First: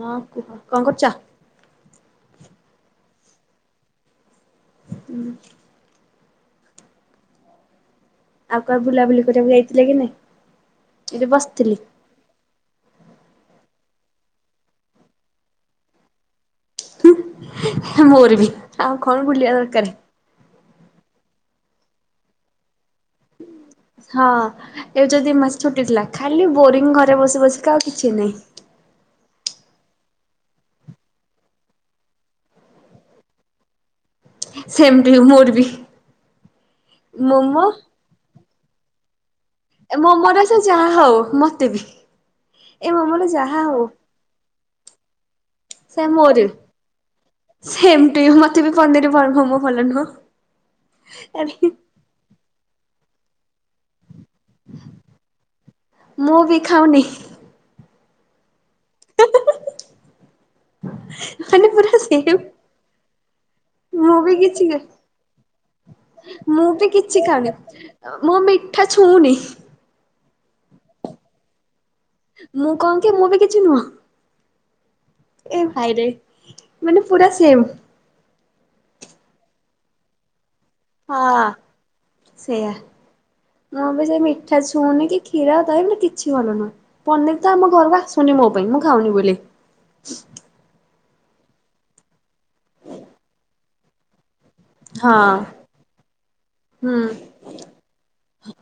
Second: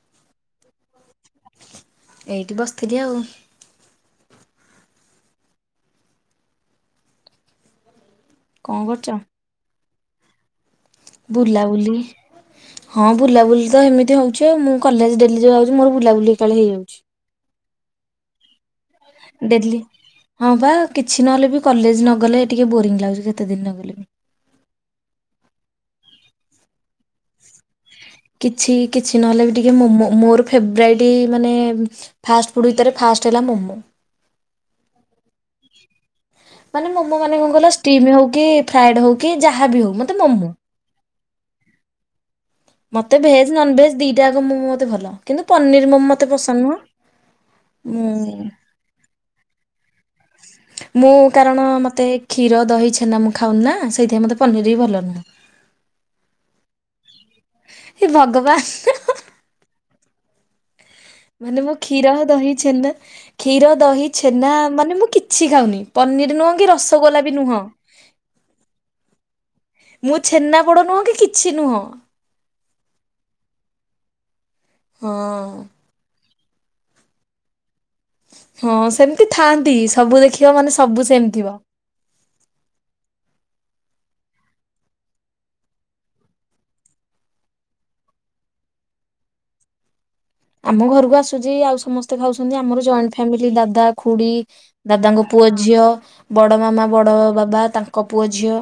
ହଁ, କୁହ କ'ଣ କରୁଛ? ଏଇଠି ବସିଥିଲି ଆଉ। ହୁଁ। ଆଉ କୁଆଡ଼େ କଣ ବୁଲାବୁଲି କରିବାକୁ ଯାଇଥିଲେ କି ନାଇଁ? ଏଇଠି ବୁଲା ବସିଥିଲି। ବୁଲି ହଁ, ବୁଲାବୁଲି ତ ଏମିତି ହଉଛି ଆଉ ମୁଁ କଲେଜ ଡେଲି ଜଉ ଯାଉଚି ମୋର ବୁଲାବୁଲି ଏକା ବେଳେ ହେଇଯାଉଛି। ମୋର ବି। ଆଉ କଣ ବୁଲିବା ଡେଲି ଦରକାର। ହଁ, ବା କିଛି ନହେଲେ ବି କଲେଜ ନଗଲେ ଟିକେ ବୋରିଂ ଲାଗୁଛି। କେତେ ଦିନ ନ ଗଲେ ବି। ହଁ, ଏବେ ଯୋଉ ଦି ମାସ ଛୁଟି ଥିଲା ଖାଲି ବୋରିଙ୍ଗ ଘ ରେ ବସି ବସିକା ଆଉ କିଛି ନାହିଁ। କିଛି କିଛି ନହେଲେ ବି ଟିକେ ମୋମୋ, ମୋର ଫେବେରାଇଟି ମାନେ ଫାର୍ଷ୍ଟ ଫୁଡ୍ ଭିତରେ ଫାଷ୍ଟ ହେଲା ମୋମୋ। ସେମତି ମୋର ବି ମାନେ ମୋମୋ ମାନେ କଣ କ ଷ୍ଟିମ ହଉ କି ଫ୍ରାଏଡ ହଉ କି ଯାହା ବି ହଉ ମତେ ମୋମୋ ରେ ସେ ଯାହା ହଉ ମତେ ବି ମତେ ମୋମୋରେ ଭେଜ ଯାହା ନନ୍ ହଉ ଭେଜ ଦିଟା ଯାକ ମୋମୋ ମତେ ଭଲ କିନ୍ତୁ ପନିର ମୋମୋ ମୋତେ ପସନ୍ଦ ନୁହଁ। ସେମ୍ ଟୁ ୟୁ ମୁଁ ମତେ ବି ପନିର୍ ଭଲ ମ ମୋ ମୁଁ କାରଣ ମତେ କ୍ଷୀର, ଦହି, ଛେନା ମୁଁ ଖାଉନି ନା। ସେଇଥିପାଇଁ ମତେ ପନିର ବି ଭଲ ନୁହେଁ। ମୁଁ ବି ଖାଉନି। ହେ ଭଗବାନ। ମାନେ ମୁଁ ପୁରା କ୍ଷୀର, ସେମ୍ ଦହି, ଛେନା, କ୍ଷୀର, ଦହି, ମୁଁ ବି ଛେନା କିଛି ମାନେ ମୁଁ କିଛି ଖାଉନି। ପନିର ନୁହଁ ମୁଁ କି ବି ରସଗୋଲା କିଛି ଖାଉନି ନୁହଁ। ମୁଁ ମିଠା ଛୁଉଁନି। ମୁଁ ଛେନା ପୋଡ଼ ନୁହଁ କି କିଛି ନୁହଁ ମୁଁ କଣ କି ମୁଁ ବି କିଛି ହଁ। ନୁହଁ ଏ ଭାଇରେ ମାନେ ପୁରା ସେମ। ହଁ ସେମିତି ଥାଆନ୍ତି ସବୁ ଦେଖି ଯୋଉ ମାନେ ସବୁ ସେମ ହଁ। ଥିବ। ସେଇଆ ମୁଁ ବି ସେ ମିଠା ଛୁଉନି କି କ୍ଷୀର ଦହି କିଛି ଭଲ ନୁହଁ ପନିର ତ ଆମ ଘରକୁ ଆସୁନି। ମୋ ପାଇଁ ମୁଁ ଖାଉନି ବୋଲି। ଆମ ଘରକୁ ଆସୁଛି ଆଉ ସମସ୍ତେ ଖାଉଛନ୍ତି ଆମର ଜଏଣ୍ଟ ଫ୍ୟାମିଲି ଦାଦା ଖୁଡି ହଁ ଦାଦାଙ୍କ ପୁଅ ଝିଅ ବଡ ମାମା ହୁଁ ବଡ ବାବା ତାଙ୍କ ପୁଅ ଝିଅ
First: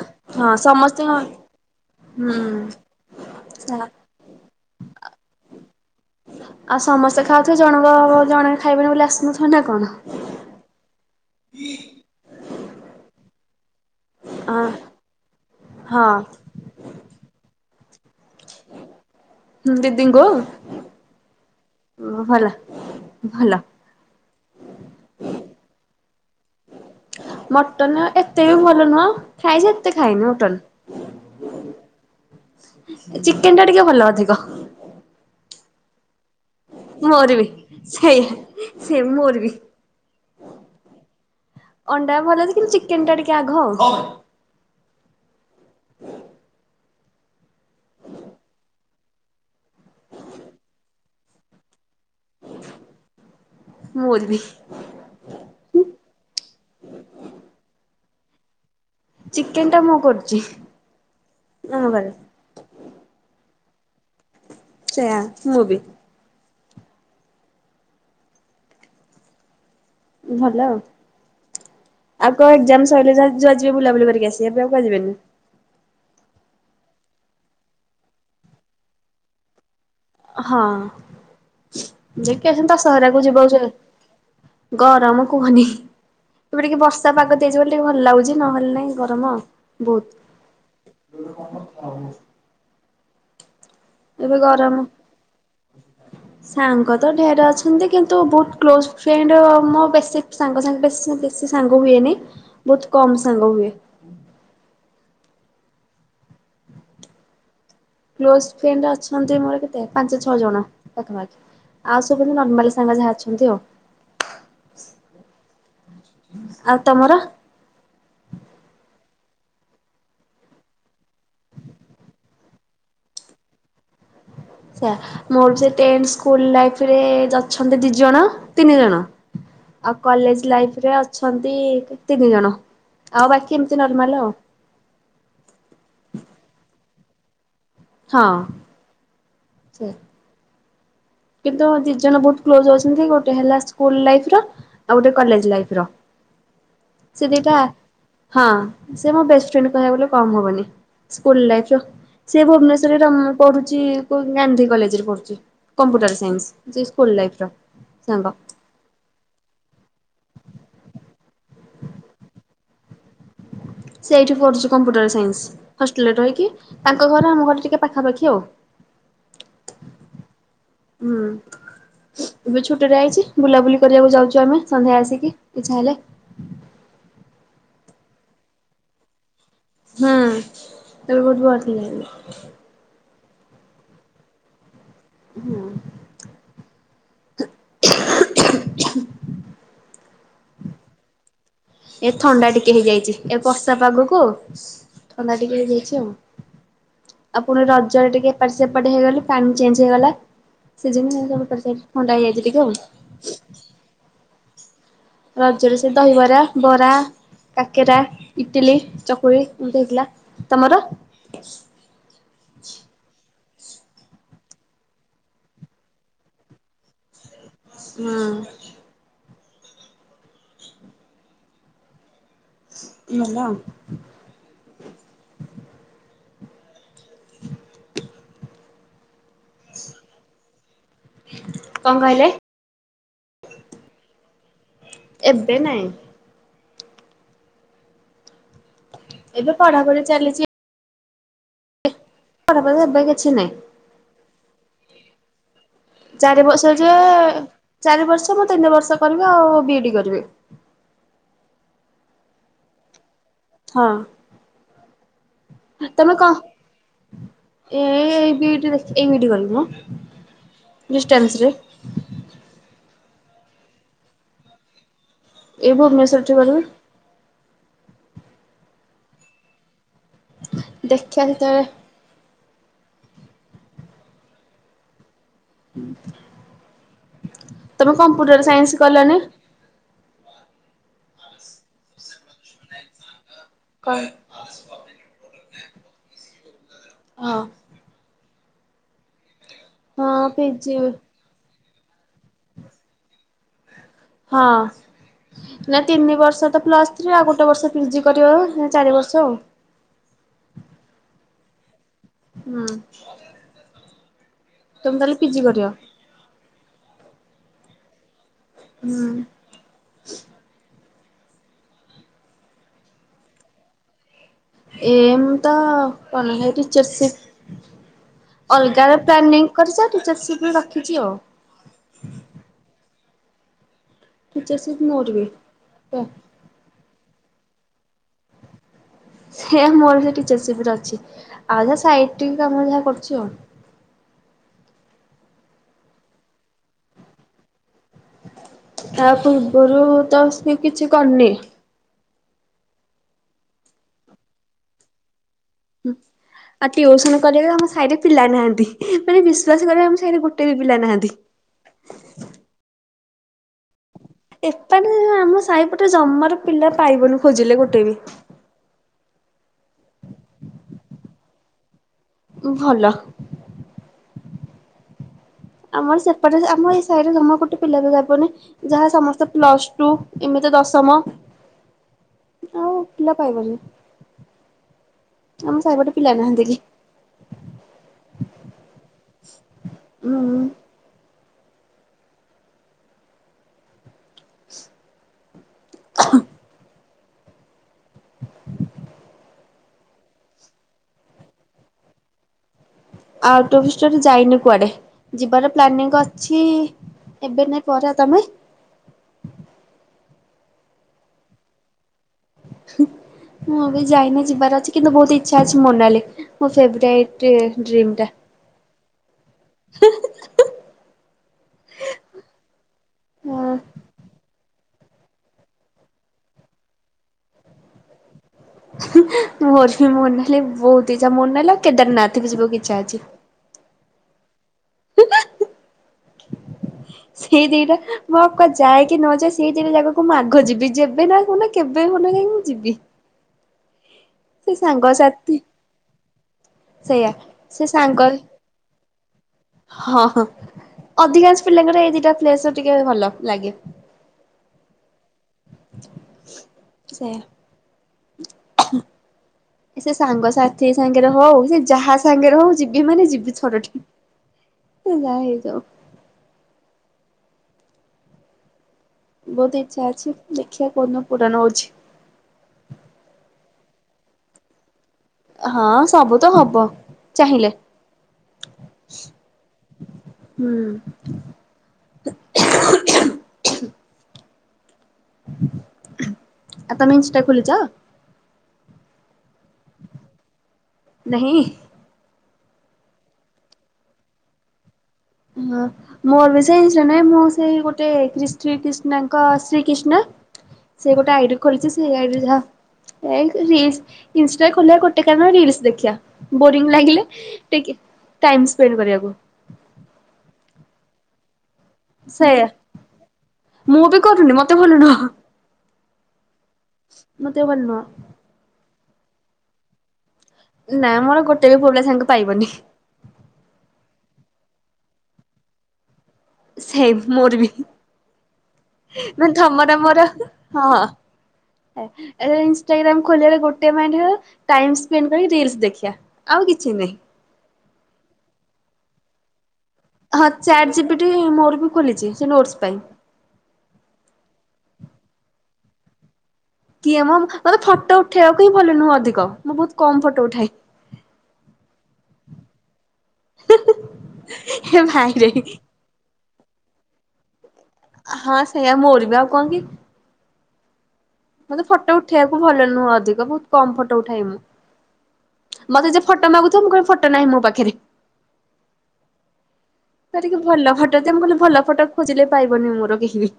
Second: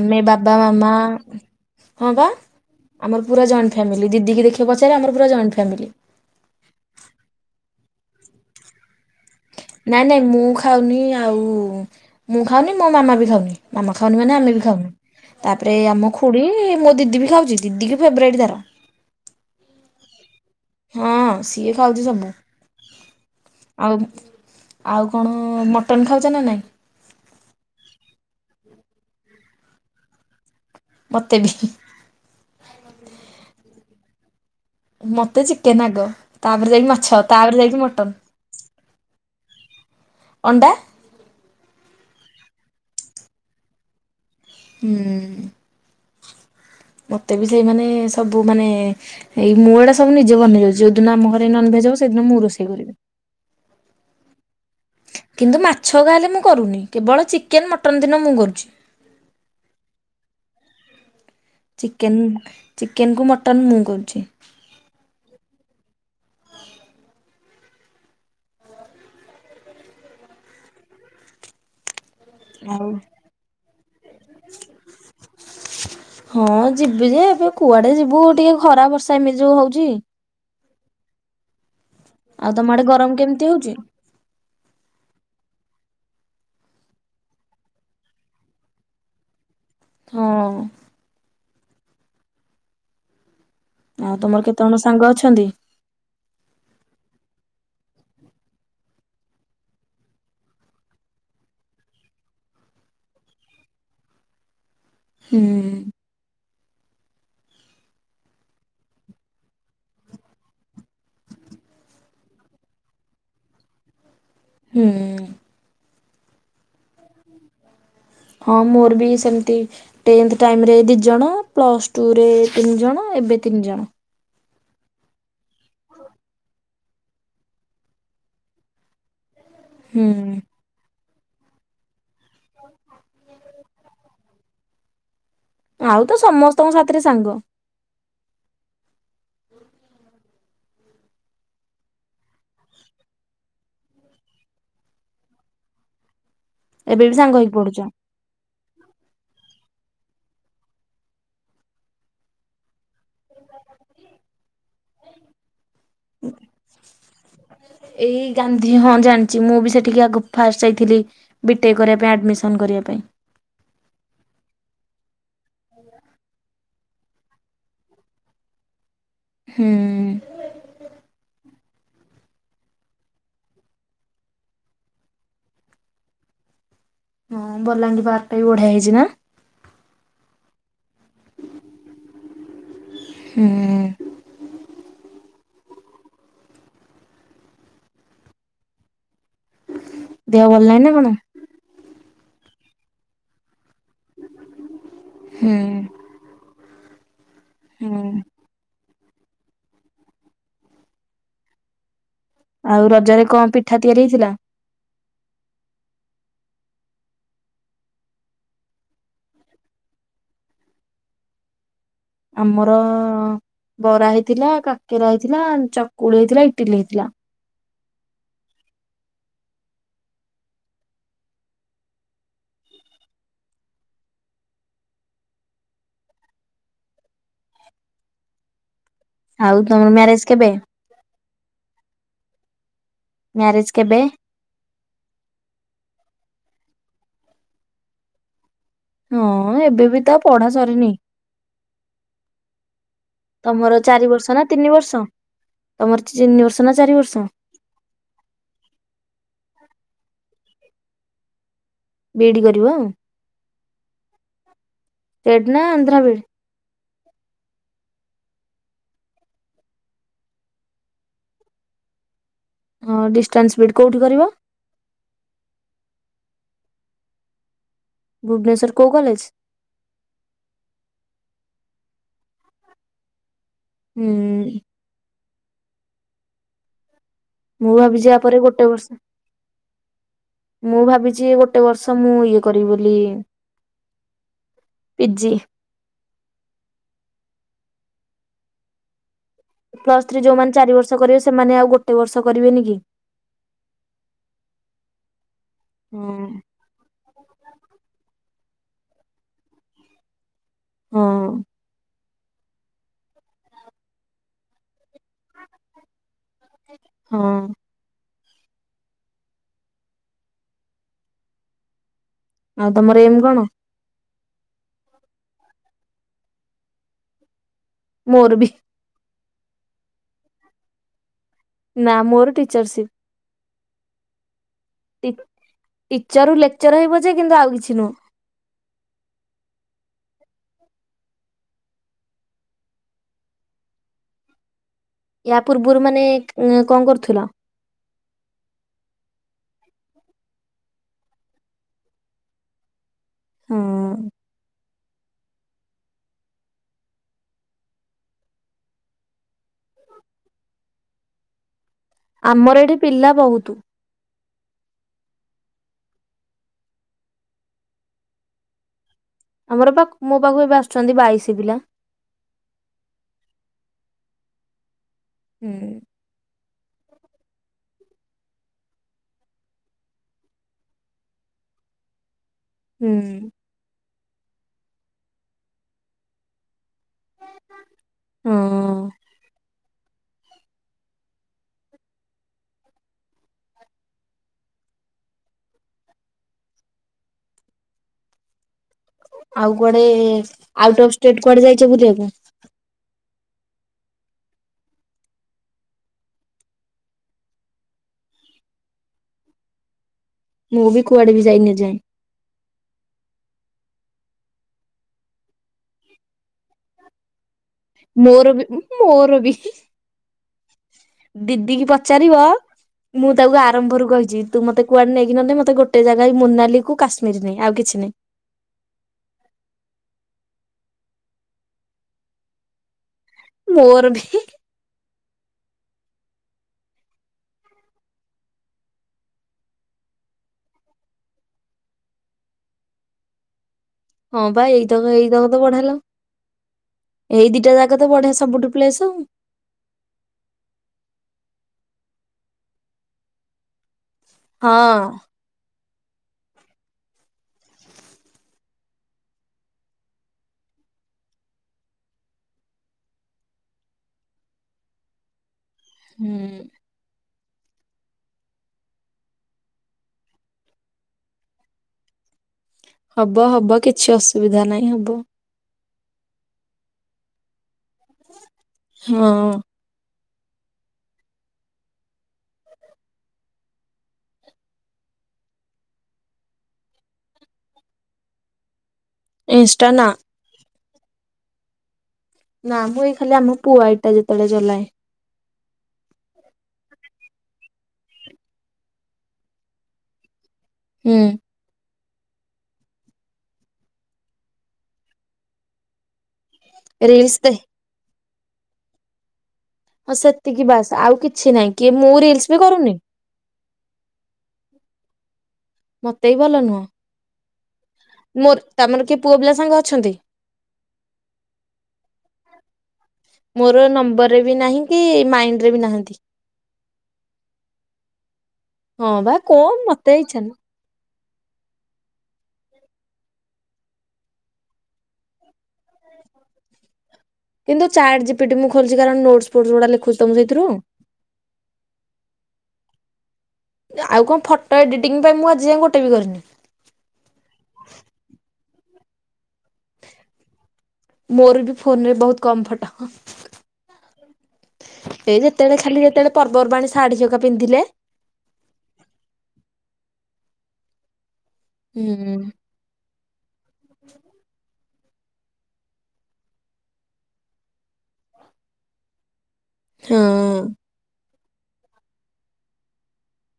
ଆମେ ବା ହଁ ବାବା ସମସ୍ତେ ମାମା ହଁ ବା ହୁଁ। ଆମର ପୁରା ଜଏଣ୍ଟ ସେୟା। ଫ୍ୟାମିଲି ଦିଦି ଦେଖିବା ପଚାରେ ଆମର ପୁରା ଜଏଣ୍ଟ ଫ୍ୟାମିଲି। ଆଉ ସମସ୍ତେ ଖାଉଥିବେ ଜଣଙ୍କ ଜଣ ଖାଇବେନି ବୋଲି ଆସେ ନାଇଁ ନାଇଁ ମୁଁ ଖାଉନି ଆଉ ମୁଁ ଖାଉନି ମୋ ମାମା ବି ଖାଉନି ମାମା। ଖାଉନି ମାନେ ଆମେ ବି ହଁ। ଖାଉନୁ ତାପରେ ଆମ ହଁ ଖୁଡି ମୋ ଦିଦି ବି ଖାଉଛି ଦିଦି କି ଫେବରାଇଟ ତାର ଦିଦିଙ୍କୁ ହଁ ସିଏ ଖାଉଛି ସବୁ। ଭଲ ଭଲ। ଆଉ ଆଉ କଣ ମଟନ ଖାଉଛ ନା ନାଇଁ? ମଟନ ଏତେ ବି ଭଲ ନୁହଁ ଖାଏଯେ ଏତେ ଖାଇନି ମଟନ। ମତେ ବି। ଚିକେନ ଟା ଟିକେ ଭଲ ଅଧିକ। ମତେ ଚିକେନ ଆଗ ତାପରେ ଯାଇକି ମାଛ ମୋର ବି ତାପରେ ଯାଇକି ମଟନ। ସେଇଆ ସେ ମୋର ବି ଅଣ୍ଡା ଅଣ୍ଡା ଭଲ ଅଛି କିନ୍ତୁ ଚିକେନ ଟା ଟିକେ ଆଘ ଆଉ ହୁଁ। ମତେ ବି ସେଇମାନେ ସବୁ ମାନେ ଏଇ ମୁଁ ଏଡା ସବୁ ନିଜେ ବନେଇ ଦଉଛି ଯୋଉଦିନ ଆମ ଘରେ ନନଭେଜ ହବ ସେଦିନ ମୁଁ ରୋଷେଇ କରିବି। ମୋର ବି। କିନ୍ତୁ ମାଛ ହେକା ହେଲେ ମୁଁ କରୁନି କେବଳ ଚିକେନ ମଟନ ଦିନ ମୁଁ କରୁଛି। ଚିକେନ ଟା ମୁଁ କରୁଛି। ଆମ ଘରେ ଚିକେନ ଚିକେନ କୁ ମଟନ ମୁଁ କରୁଛି। ସେୟା ମୁଁ ବି। ଭଲ ଆଉ। ଆଉ କୋ ଏକଜାମ ସରିଲେ ଯୁଆ ଯିବେ ବୁଲାବୁଲି କରିକି ଆସିବା ଏବେ ଆଉ କୁଆଡେ ଯିବେନି। ହଁ ଯିବି ଯେ ଏବେ କୁଆଡେ ଯିବୁ ଟିକେ ଖରା ବର୍ଷା ଏମିତି ଯୋଉ ହଉଛି। ହଁ। ଯେ ଆଉ କେ ତମ ସନ୍ତ ଆଡେ ଗରମ ଦଶହରାକୁ କେମିତି ଯିବାକୁ କୁ ହଉଛି? ଗରମ କୁହନି। ଏବେ ଟିକେ ବର୍ଷା ପାଗ ଦେଇଛି ବୋଲି ଟିକେ ଭଲ ଲାଗୁଛି ନହେଲେ ନାହିଁ ଗରମ। ହଁ ବହୁତ ଆଉ ଏବେ ତମର କେତେ ଜଣ ଗରମ ସାଙ୍ଗ ଅଛନ୍ତି? ସାଙ୍ଗ ତ ଢେରେ ଅଛନ୍ତି କିନ୍ତୁ ବହୁତ କ୍ଲୋଜ୍ ଫ୍ରେଣ୍ଡ ମୋ ବେଶୀ ସାଙ୍ଗ ସାଙ୍ଗେ ବେଶୀ ବେଶୀ ସାଙ୍ଗ ହୁଏନି। ବୋହୁତ କମ ସାଙ୍ଗ ହୁଏ। ହୁଁ। କ୍ଲୋଜ ଫ୍ରେଣ୍ଡ ଅଛନ୍ତି ମୋର କେତେ ପାଞ୍ଚ ଛଅ ଜଣ ପାଖାପାଖି। ଆଉ ସବୁ ନର୍ମାଲି ସାଙ୍ଗ ଯାହା ଅଛନ୍ତି ଆଉ। ହୁଁ। ଆଉ ତମର? ହଁ ମୋର ବି ସେମିତି ଟେଥେ ଟାଇମି ରେ ଦି ଜଣ ପ୍ଲସ ଟୁରେ ତିନି ଜଣ। ଏବେ ତିନି ଜଣ। ମୋର ଟେନ୍ସ ସ୍କୁଲ ଲାଇଫ ରେ ଅଛନ୍ତି ଦି ଜଣ ତିନି ଜଣ। ଆଉ ହୁଁ କଲେଜ ଲାଇଫରେ ଅଛନ୍ତି ତିନି ଜଣ, ଆଉ ବାକି ଏମିତି ନର୍ମାଲ ଆଉ। ଆଉ ତ ସମସ୍ତଙ୍କ ସାଙ୍ଗ ହଁ। କିନ୍ତୁ ଦି ଜଣ ବୋହୁତ କ୍ଲୋଜ ଅଛନ୍ତି ଗୋଟେ ହେଲା ସ୍କୁଲ ଲାଇଫ ର ଆଉ ଗୋଟେ କଲେଜ ଲାଇଫ ର। ଏବେ ବି ସେ ସାଙ୍ଗ ହେଇକି ଦିଟା ପଢୁଛ। ହଁ ସେ ମୋ ବେଷ୍ଟ୍ ଫ୍ରେଣ୍ଡ କହିବାକୁ ଗଲେ କମ୍ ହବନି ସ୍କୁଲ ଲାଇଫ ର ସେ ଭୁବନେଶ୍ୱର [unintelligible] ପଢୁଚି ଗାନ୍ଧୀ କଲେଜରେ ପଢୁଚି। ଏଇ ସାଙ୍ଗ ଗାନ୍ଧୀ ହଁ ଜାଣିଚି ମୁଁ ବି ସେ ଟିକେ ଆଗ ଫାଷ୍ଟ ଯାଇଥିଲି ବିଟେକ୍ କରିବା ପାଇଁ ଆଡ଼ମିସନ୍ କରିବା ପାଇଁ। ସେ ଏଇଠି କରୁଚି କମ୍ପ୍ୟୁଟର ସାଇନ୍ସ ହଷ୍ଟେଲ ରେ ରହିକି ତାଙ୍କ ଘର ଆମ ଘର ଟିକେ ପାଖାପାଖି ଆଉ। ହୁଁ। ହୁଁ ଏବେ ଛୁଟିରେ ଆଇଚି ବୁଲାବୁଲି କରିବାକୁ ଯାଉଚୁ ଆମେ ସନ୍ଧ୍ୟା ଆସିକି ଇଛା ହେଲେ ହଁ ବଲାଙ୍ଗୀ ପାର୍କ ଟା ବି ବଢିଆ ହେଇଚି ନା? ହୁଁ [unintelligible] ହୁଁ। ହଁ ଦେହ ଭଲ ନାହିଁ ନା କଣ? ଏ ଥଣ୍ଡା ଟିକେ ହେଇଯାଇଚି ଏ ବର୍ଷା ପାଗକୁ ଥଣ୍ଡା ହୁଁ ଟିକେ ହେଇଯାଇଚି ଆଉ। ଆପଣ ହୁଁ ରଜରେ ଟିକେ ଏପଟ ସେପଟ ହେଇଗଲେ ପାଣି ଚେଞ୍ଜ ହେଇଗଲା ସିଜନ୍ ଚେଞ୍ଜ [unintelligible] ଥଣ୍ଡା ହେଇଯାଇଚି ଟିକେ ଆଉ। ରଜରେ କଣ ପିଠା ତିଆରି ହେଇଥିଲା? ରଜରେ ସେ ଦହିବରା ବରା। କାକେରା ଇଟିଲି ଚକୁଳି ଏମିତି ହେଇଥିଲା, ତମର? ଆମର ବରା ହେଇଥିଲା କାକେରା ହେଇଥିଲା ଚକୁଳି ହେଇଥିଲା ଇଟିଲି ହେଇଥିଲା। ହଁ। [unintelligible] [inaudible] ଆଉ ତମ ମ୍ୟାରେଜ କେବେ? କଣ କହିଲେ? ମ୍ୟାରେଜ କେବେ? ଏବେ ନାହିଁ। ହଁ ଏବେ ପଢାପଢି ବି ତା ଚାଲିଛି ପଢା ସରିନି। ପଢାପଢି ଏବେ କିଛି ନାହିଁ। ତମର ଚାରି ବର୍ଷ ନା ତିନି ବର୍ଷ? ତମର ଚାରି ତିନି ନା ବର୍ଷ ଯେ ଚାରି ଚାରି ବର୍ଷ ମୁଁ ତିନି ବର୍ଷ କରିବି, ଆଉ ବିଇଡି କରି [unintelligible] ବି ଇ ଡି କରିବ? ହଁ। ଷ୍ଟେଟ୍ ନା ଆନ୍ଧ୍ରା ବି ତମେ ଇ ଡି? କଣ ଏ ଏଇ ବି ଇ ଡି ଦେଖି ଏଇ ବି ଇ ଡି କରିବି ମ। ଡିଷ୍ଟାନ୍ସ ରେ ଡିଷ୍ଟାନ୍ସ ବିଇଡି କୋଉଠି କରିବ? ଏ ଭୁବନେଶ୍ୱର ଠୁ ବୋଧେ। ଭୁବନେଶ୍ୱର କୋଉ କଲେଜ? ଦେଖିବା ସେତେବେଳେ ହୁଁ। ଉଁ ହୁଁ। ମୁଁ ଭାବିଛି ଆ ପରେ ଗୋଟେ ବର୍ଷ ମୁଁ ଭାବିଛି। ଯିଏ ଗୋଟେ ବର୍ଷ ମୁଁ ଇଏ କରିବି ବୋଲି କଣ? ପିଜି। ହଁ। ପ୍ଲସ ଥ୍ରୀ ହଁ ଯୋଉମାନେ ଚାରି ପିଜି ବର୍ଷ କରିବେ ସେମାନେ ଆଉ ଗୋଟେ ବର୍ଷ କରିବେନି କି। ହଁ ନା ହଁ ତିନି ବର୍ଷ ତ ପ୍ଲସ ଥ୍ରୀ ଆଉ ଗୋଟେ ବର୍ଷ ପିଜି କରିବ। ନା ଚାରି ବର୍ଷ ଆଉ। ହଁ। ହୁଁ। ତୁମେ ତାହେଲେ ପିଜି କରିବ। ହଁ। ହୁଁ। ଆଉ ତମର ଏମ୍ କଣ? ଏମ୍ ତ ପନହି ଟିଚର୍ ସିପ୍। ମୋରବି। ପ୍ଳାନିଙ୍ଗ କରିଛ ଟିଚର ସିପ୍ ରେ ରଖିଛି ଆଉ। ନା ମୋର ଟିଚରସିପ୍। ଟିଚରସିପ୍ ଟି ମୋର ବି ଟିଚର ରୁ ଲେକ୍ଚର ହେବି ପଛେ କିନ୍ତୁ ଆଉ କିଛି ନୁହଁ। ସେ ମୋର ବି ସେଇ ଟିଚରସିପ୍ ଅଛି ଆଉ ଯାହା ସାଇଟ କାମ ଯାହା କରୁଛି ଆଉ। ୟା ପୂର୍ବରୁ ମାନେ କଣ କରୁଥିଲ? ତା ପୂର୍ବରୁ ତ ଆସି କିଛି କରିନି। ହଁ। ହୁଁ। ଆଉ ଟିଉସନ କରିବା ଆମ ସାହିରେ ପିଲା ନାହାନ୍ତି ମାନେ ବିଶ୍ଵାସ କରିବ ଆମ ସାହିରେ ଗୋଟେ ବି ପିଲା ନାହାନ୍ତି। ହଁ। ଆମର ଏଠି ପିଲା ବହୁତ। ଏପଟେ ଆମ ସାହିପଟେ ଜମାରୁ ପିଲା ପାଇବନି ଖୋଜିଲେ ଗୋଟେ ବି। ଆମର ପାଖ ମୋ ପାଖକୁ ଏବେ ଆସୁଛନ୍ତି ବାଇଶି ପିଲା। ଭଲ। ହୁଁ ଆମର ସେପଟେ ଆମ ଏଇ ସାଇରେ ତମ ଗୋଟେ ପିଲା ବି ଯାବନି ଯାହା ସମସ୍ତେ ପ୍ଲସ ଟୁ ଏମିତି ଦଶମ। ଆଉ ପିଲା ହଁ। ପାଇବନି। ଆମ ସାଇରେ ପଟେ ପିଲା ନାହାନ୍ତି କେହି। ଉଁ ଉଁ। ଙ୍ଖ। ଆଉ କୁଆଡେ ଆଉଟ୍ଅଫ୍ ଷ୍ଟେଟ କୁଆଡେ ଯାଇଛ ବୁଲିବାକୁ। ଆଉଟ୍ ଅଫ ଷ୍ଟେଟ ଯାଇନି କୁଆଡେ ଯିବାର ପ୍ଲାନିଂ ଅଛି। ଏବେ ନାଇଁ ପରେ ଆଉ ତମେ। ମୁଁ ବି କୁଆଡେ ବି ଯାଇନି ଏଯାଏ। ସୁହୁଁ। ମୁଁ ଏ ବି ଯାଇନି ଯିବାର ଅଛି କିନ୍ତୁ ବହୁତ ଇଛା ଅଛି ମୋନାଲି ମୋର ଫେବରାଇଟ୍। ଡ୍ରିମ୍ ଟା ମୋର ବି ମୋର ବି ହୁଁ ହୁଁ ହୁଁ। ଦିଦି କି ପଚାରିବ ମୁଁ ତାକୁ ହଁ ଆରମ୍ଭରୁ କହିଛି। ତୁ ମତେ କୁଆଡେ ନେକି ନନେ ମତେ ଗୋଟେ ଜାଗାଏ ମୋନାଲି କୁ କାଶ୍ମୀର ନେ ଆଉ କିଛି ନାଇଁ। ହୁଁ ମୋର ବି ମୋନାଲି ବହୁତ ଇଛା ମୋନାଲି ଆଉ କେଦାରନାଥ କୁ ଯିବକୁ ଇଚ୍ଛା ଅଛି। ମୋର ଭି। ସେଇ ଦିଟା। ମୁଁ ଆଉ କୁଆଡେ ଯାଏ କି ନଯାଏ ସେଇ ଦିଟା ଜାଗାକୁ ମୁଁ ଆଗ ଯିବି। ଯେବେ ନା ହୁନା କେବେ ହୁନ ମାନେ ମୁଁ ଯିବି। ହଁ ପା ସେ ଏଇତକ ଏଇତକ ସାଙ୍ଗସାଥି ତ ବଢ଼ିଆ ଲା ସେଇଆ ଏଇ ଦିଟା ସେ ଜାଗା ତ ସାଙ୍ଗ ବଢିଆ ସବୁଠୁ ପ୍ଲେସ ଆଉ। ହଁ ହ ଅଧିକାଂଶ ପିଲାଙ୍କର ଏଇ ଦିଟା ପ୍ଲେସ ଟିକେ ଭଲ ଲାଗେ। ହଁ। ସେୟା। ସେ ସାଙ୍ଗସାଥି ସାଙ୍ଗରେ ହଉ, ସେ ଯାହା ସାଙ୍ଗେରେ ହଉ, ଯିବି ମାନେ ଯିବି ଥରଟେ। ସେ ଯାହା ହେଇଥାଉ। ହୁଁ। ବହୁତ ଇଚ୍ଛା ଅଛି ଦେଖିବା କୋଉ ଦିନ ପୂରଣ ହେଉଛି। ହବ ହବ କିଛି ଅସୁବିଧା ନାହିଁ ହବ। ହଁ ସବୁ ତ ହବ ଚାହିଁଲେ। ହଁ। ହୁଁ। ଆ ତମେ ଇନଷ୍ଟା ଖୋଲିଚ? ଇନଷ୍ଟା ନା। ନାହି। ନା ମୁଁ ଏଇ ଖାଲି ଆମ ପୁ ଆଇଡି ଟା କେତବେଳେ ଚଲାଏ। ହଁ ମୋର ବି ସେଇ ଜଣେ ମୁଁ ସେଇ ଗୋଟେ କ୍ରିଷ୍ଟି କ୍ରିଷ୍ଣାଙ୍କ ଶ୍ରୀକିଷ୍ଣ ସେ ହୁଁ ଗୋଟେ ଆଇଡି ଖୋଲିଛି। ସିଆଡେ ଯା। ଏଇକ୍ ରିସ୍ ଇଷ୍ଟା ଖୋଲିବା ଗୋଟେ କାରଣ ରିଲ୍ ସି ଦେଖିବା। ବୋରିଂ ଲାଗିଲେ ରିଲସ ଦେ ଟିକ୍ ଟାଇମ୍ ସ୍ପେଣ୍ଡ କରିବାକୁ। ଏତିକି ବାସ୍ ଆଉ କିଛି ନାଇଁ। ସେୟା ମୁଁ ବି କରୁନି ମତେ ଭଲନୁହ। ମତେ ବି ଭଲ ନୁହଁ। ମୋ ଦେହ ଭଲ ନୁହଁ। ମୋର, ତମର କିଏ ପୁଅ ପିଲା ସାଙ୍ଗ ଅଛନ୍ତି? ନା ମୋର ଗୋଟେ ବି ପୁଅ ପିଲା ସାଙ୍ଗ ପାଇବନି। ମୋର ନମ୍ବରରେ ବି ନାହିଁ କି ମାଇଣ୍ଡ ରେ ବି ନାହାନ୍ତି। ସେମ ମୋର ବି। ହଁ ବା ମାନେ କଣ ତମର ମତେ ମୋର ଇଚ୍ଛା ନାହିଁ ହଁ। [inaudible] ଇନ୍‌ଷ୍ଟା ଗ୍ରାମ ଖୋଲିବାର ଗୋଟେ ମାଇଣ୍ଡ ହେରା, ଟାଇମ୍ ସ୍ପେଣ୍ଡ କରି ରିଲ୍ସ ଆଉ କି କି ନାହିଁ। କିନ୍ତୁ ଚାଟ ଜିପି ଟି ମୁ ଖୋଲିଛି କାରଣ ନୋଟ୍ସ ଫୋଷ୍ଟ ଗୁଡ଼ା ହଁ ଚାଟ ଜିପି ଟି ମୋର ବି ଖୋଲିଛି ସେ ନୋଟ୍ସ ପାଇଁ। ଆଉ କଣ ଫଟୋ ଏଡିଟିଂ ପାଇଁ ମୁଁ ଆଜି ଯାଏ ଗୋଟେ ବି କରିନି। କିଏ ମୋ ମତେ ଫଟୋ ଉଠେଇବାକୁ ହିଁ ଭଲ ନୁହଁ ଅଧିକ। ମୁଁ ବହୁତ କମ ଫଟୋ ଉଠାଏ। ମୋର ବି ଫୋନରେ ବହୁତ କମ୍ ଫଟ। ହେ ସେଇ ଭାଇରେ ଯେତେବେଳେ ଖାଲି ଯେତେବେଳେ ପର୍ବପର୍ବାଣୀ ଶାଢୀ ଜକା ପିନ୍ଧିଲେ। ହଁ ସେଇୟା ମୋରବି ଆଉ କଣ କି। ମତେ ହୁଁ ଫଟୋ ଉଠେଇବାକୁ ଭଲ ନୁହଁ ଅଧିକ ବହୁତ କମ ଫଟୋ ଉଠାଏ ମୁଁ। ମତେ ଯେ ଫଟୋ ମାଗୁ ଥିବ ମୁଁ କହେ ଫଟୋ ନାହିଁ ମୋ ପାଖରେ। ଯେତିକି ହଁ ଭଲ ଫଟୋ ଦେ, ମୁଁ କହିଲି ଭଲ ଫଟୋ ଖୋଜିଲେ ପାଇବନି ମୋର କେହି।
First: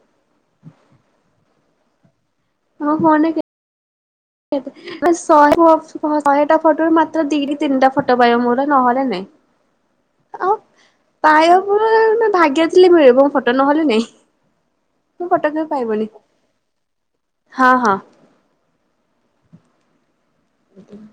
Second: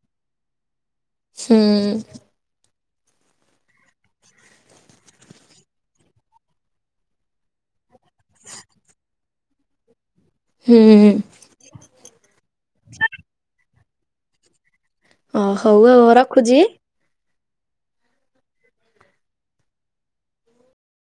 ହୁଁ। ମୋ ଫନ ରେ କେ ଶହେ- ଶହେଟା ଫୋଟୋରୁ ମାତ୍ର ଦିଟି ତିନିଟା ଫ ଟ ବାୟୁ ମଡ ନହଲେ ନାଇଁ। ଆଉ ହୁଁ ପାୟ ପୁରା ଆ ନେ ଭାଗେ ଥିଲେ ମିଳିବ। ଫଟ ନହଲେ ନାଇଁ। ମୋ ଫଟ ହଁ କିଏ ହଉ ପାଇବନି। ଆଉ ରଖୁଛି। ହଁ ହଁ। ମିଟିଂ।